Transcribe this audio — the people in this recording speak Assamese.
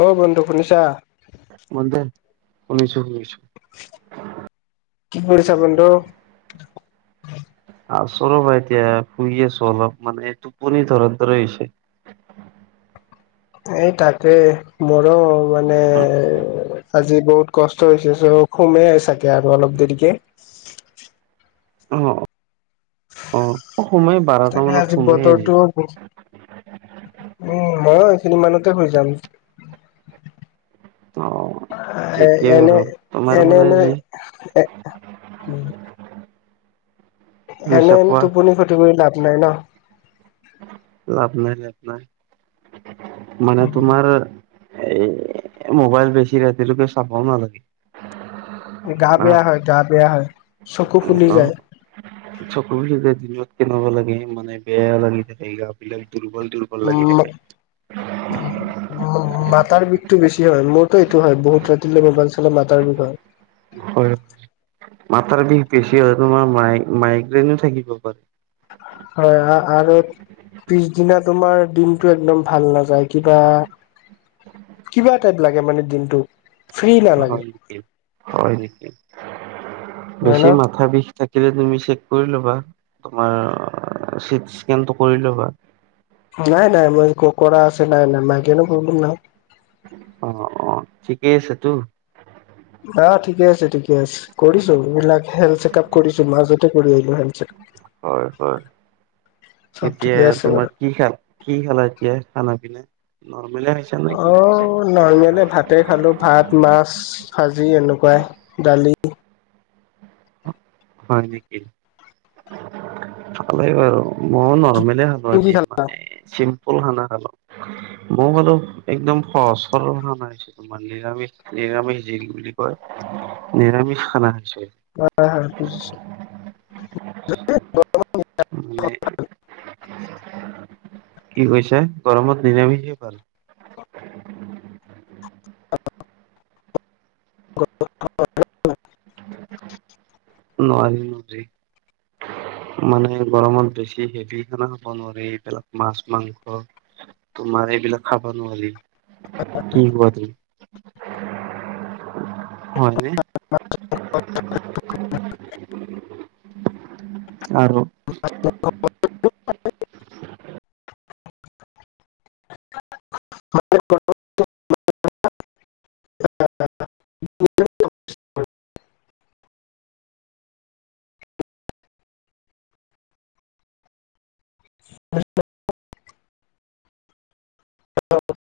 অ! বন্ধু শুনিছা? [unintelligible] শুনিছোঁ-শুনিছোঁ। কি কৰিছা বন্ধু? আছোঁ ৰ'বা এতিয়া শুই আছোঁ অলপ মানে টোপনি ধৰা ধৰে হৈছে। এই তাকে মোৰো মানে, অ', আজি বহুত কষ্ট হৈছে। চ' শুমে চাগে আৰু অলপ দেৰিকে। অঁ-অঁ! শুমেই তাকে বাৰটা মানত আজি শুমেই আজি। [unintelligible] উম, মইও এইখিনি মানতে শুই যাম। অ'। এই, ঠিকেই বাৰু এনেই, তোমাৰ এনেই, মানে এনেই, যি এ- উম। পইচা এনেই এনেই পোৱা টোপনি খতি কৰি লাভ নাই ন! লাভ নাই, লাভ নাই। মানে তোমাৰ- এই মোবাইল বেছি ৰাতিলৈকে চাবওঁ নালাগে। গা মানে বেয়া হয়, গা বেয়া হয়, চকু ফুলি অ'। যায়। চকু ফুলি যায়, দিনত কেনেবা লাগে মানে বেয়া লাগি থাকে, গা বিলাক দুৰ্বল দুৰ্বল- লাগি উম। থাকে। ম মাথাৰ বিষটো বেছি হয়। মোৰতো এইটো হয় বহুত ৰাতিলে মোবাইল চালে মাথাৰ বিষ হয়। হয়, মাথাৰ বিষ বেছি হয়, তোমাৰ মাই মাইগ্ৰেইনো থাকিব পাৰে। হয়, আ আৰু পিছদিনা তোমাৰ দিনটো একদম ভাল নাযায় কিবা- কিবা টাইপ লাগে মানে দিনটো! ফ্ৰী নালাগে হয় নেকি? হয় নেকি? হয় ন বেছি মাথাৰ বিষ- থাকিলে তুমি চেক কৰি ল'বা, তোমাৰ চিটি স্কেনটো কৰি ল'বা। নাই -নাই মই ক কৰা আছে, নাই- নাই মাইগ্ৰেইনৰ প্ৰব্লেম নাই। অঁ, অঁ ঠিকেই আছে তো। আহ ঠিকে আছে, ঠিকে আছে কৰিছো, এইবিলাক হেল্থ চেকআপ কৰিছো মাজতে কৰি আহিলো হেল্থ চেক- হয়, হয়। চব এতিয়া ঠিকে আছে তোমাৰ বাৰু কি খাল- কি খালা এতিয়া? খানা পিনে নৰ্মেলে খাইছো। অঁ। নৰ্মেলে, ভাতে খালোঁ ভাত, মাছ ভাজি এনেকুৱাই দালি। হয় নেকি? ভালেই বাৰু। মই নৰ্মেলে খালো তুমি কি আজি মানে চিম- ম্পল খানা খালো। ময়ো বাৰু একদম সহজ সৰল খানা হৈছে। তোমাৰ নিৰামিষ নিৰামিষ যি বুলি কয়, নিৰামিষ খানা খাইছোঁ। হয়, হয় বুজিছোঁ। মানে- কি কৈছা? গৰমত নিৰামিষে ভাল। [unintelligible] নোৱাৰিম যি- মানে গৰমত বেছি হেভি খানা খাব নোৱাৰি। এইবিলাক মাছ, মাংস- তোমাৰ এইবিলাক খাবা নোৱাৰি, কি কোৱা তুমি? হয়নে? [unintelligible] আৰু- [unintelligible] [unintelligible] [unintelligible] [unintelligible] হেল্ল'।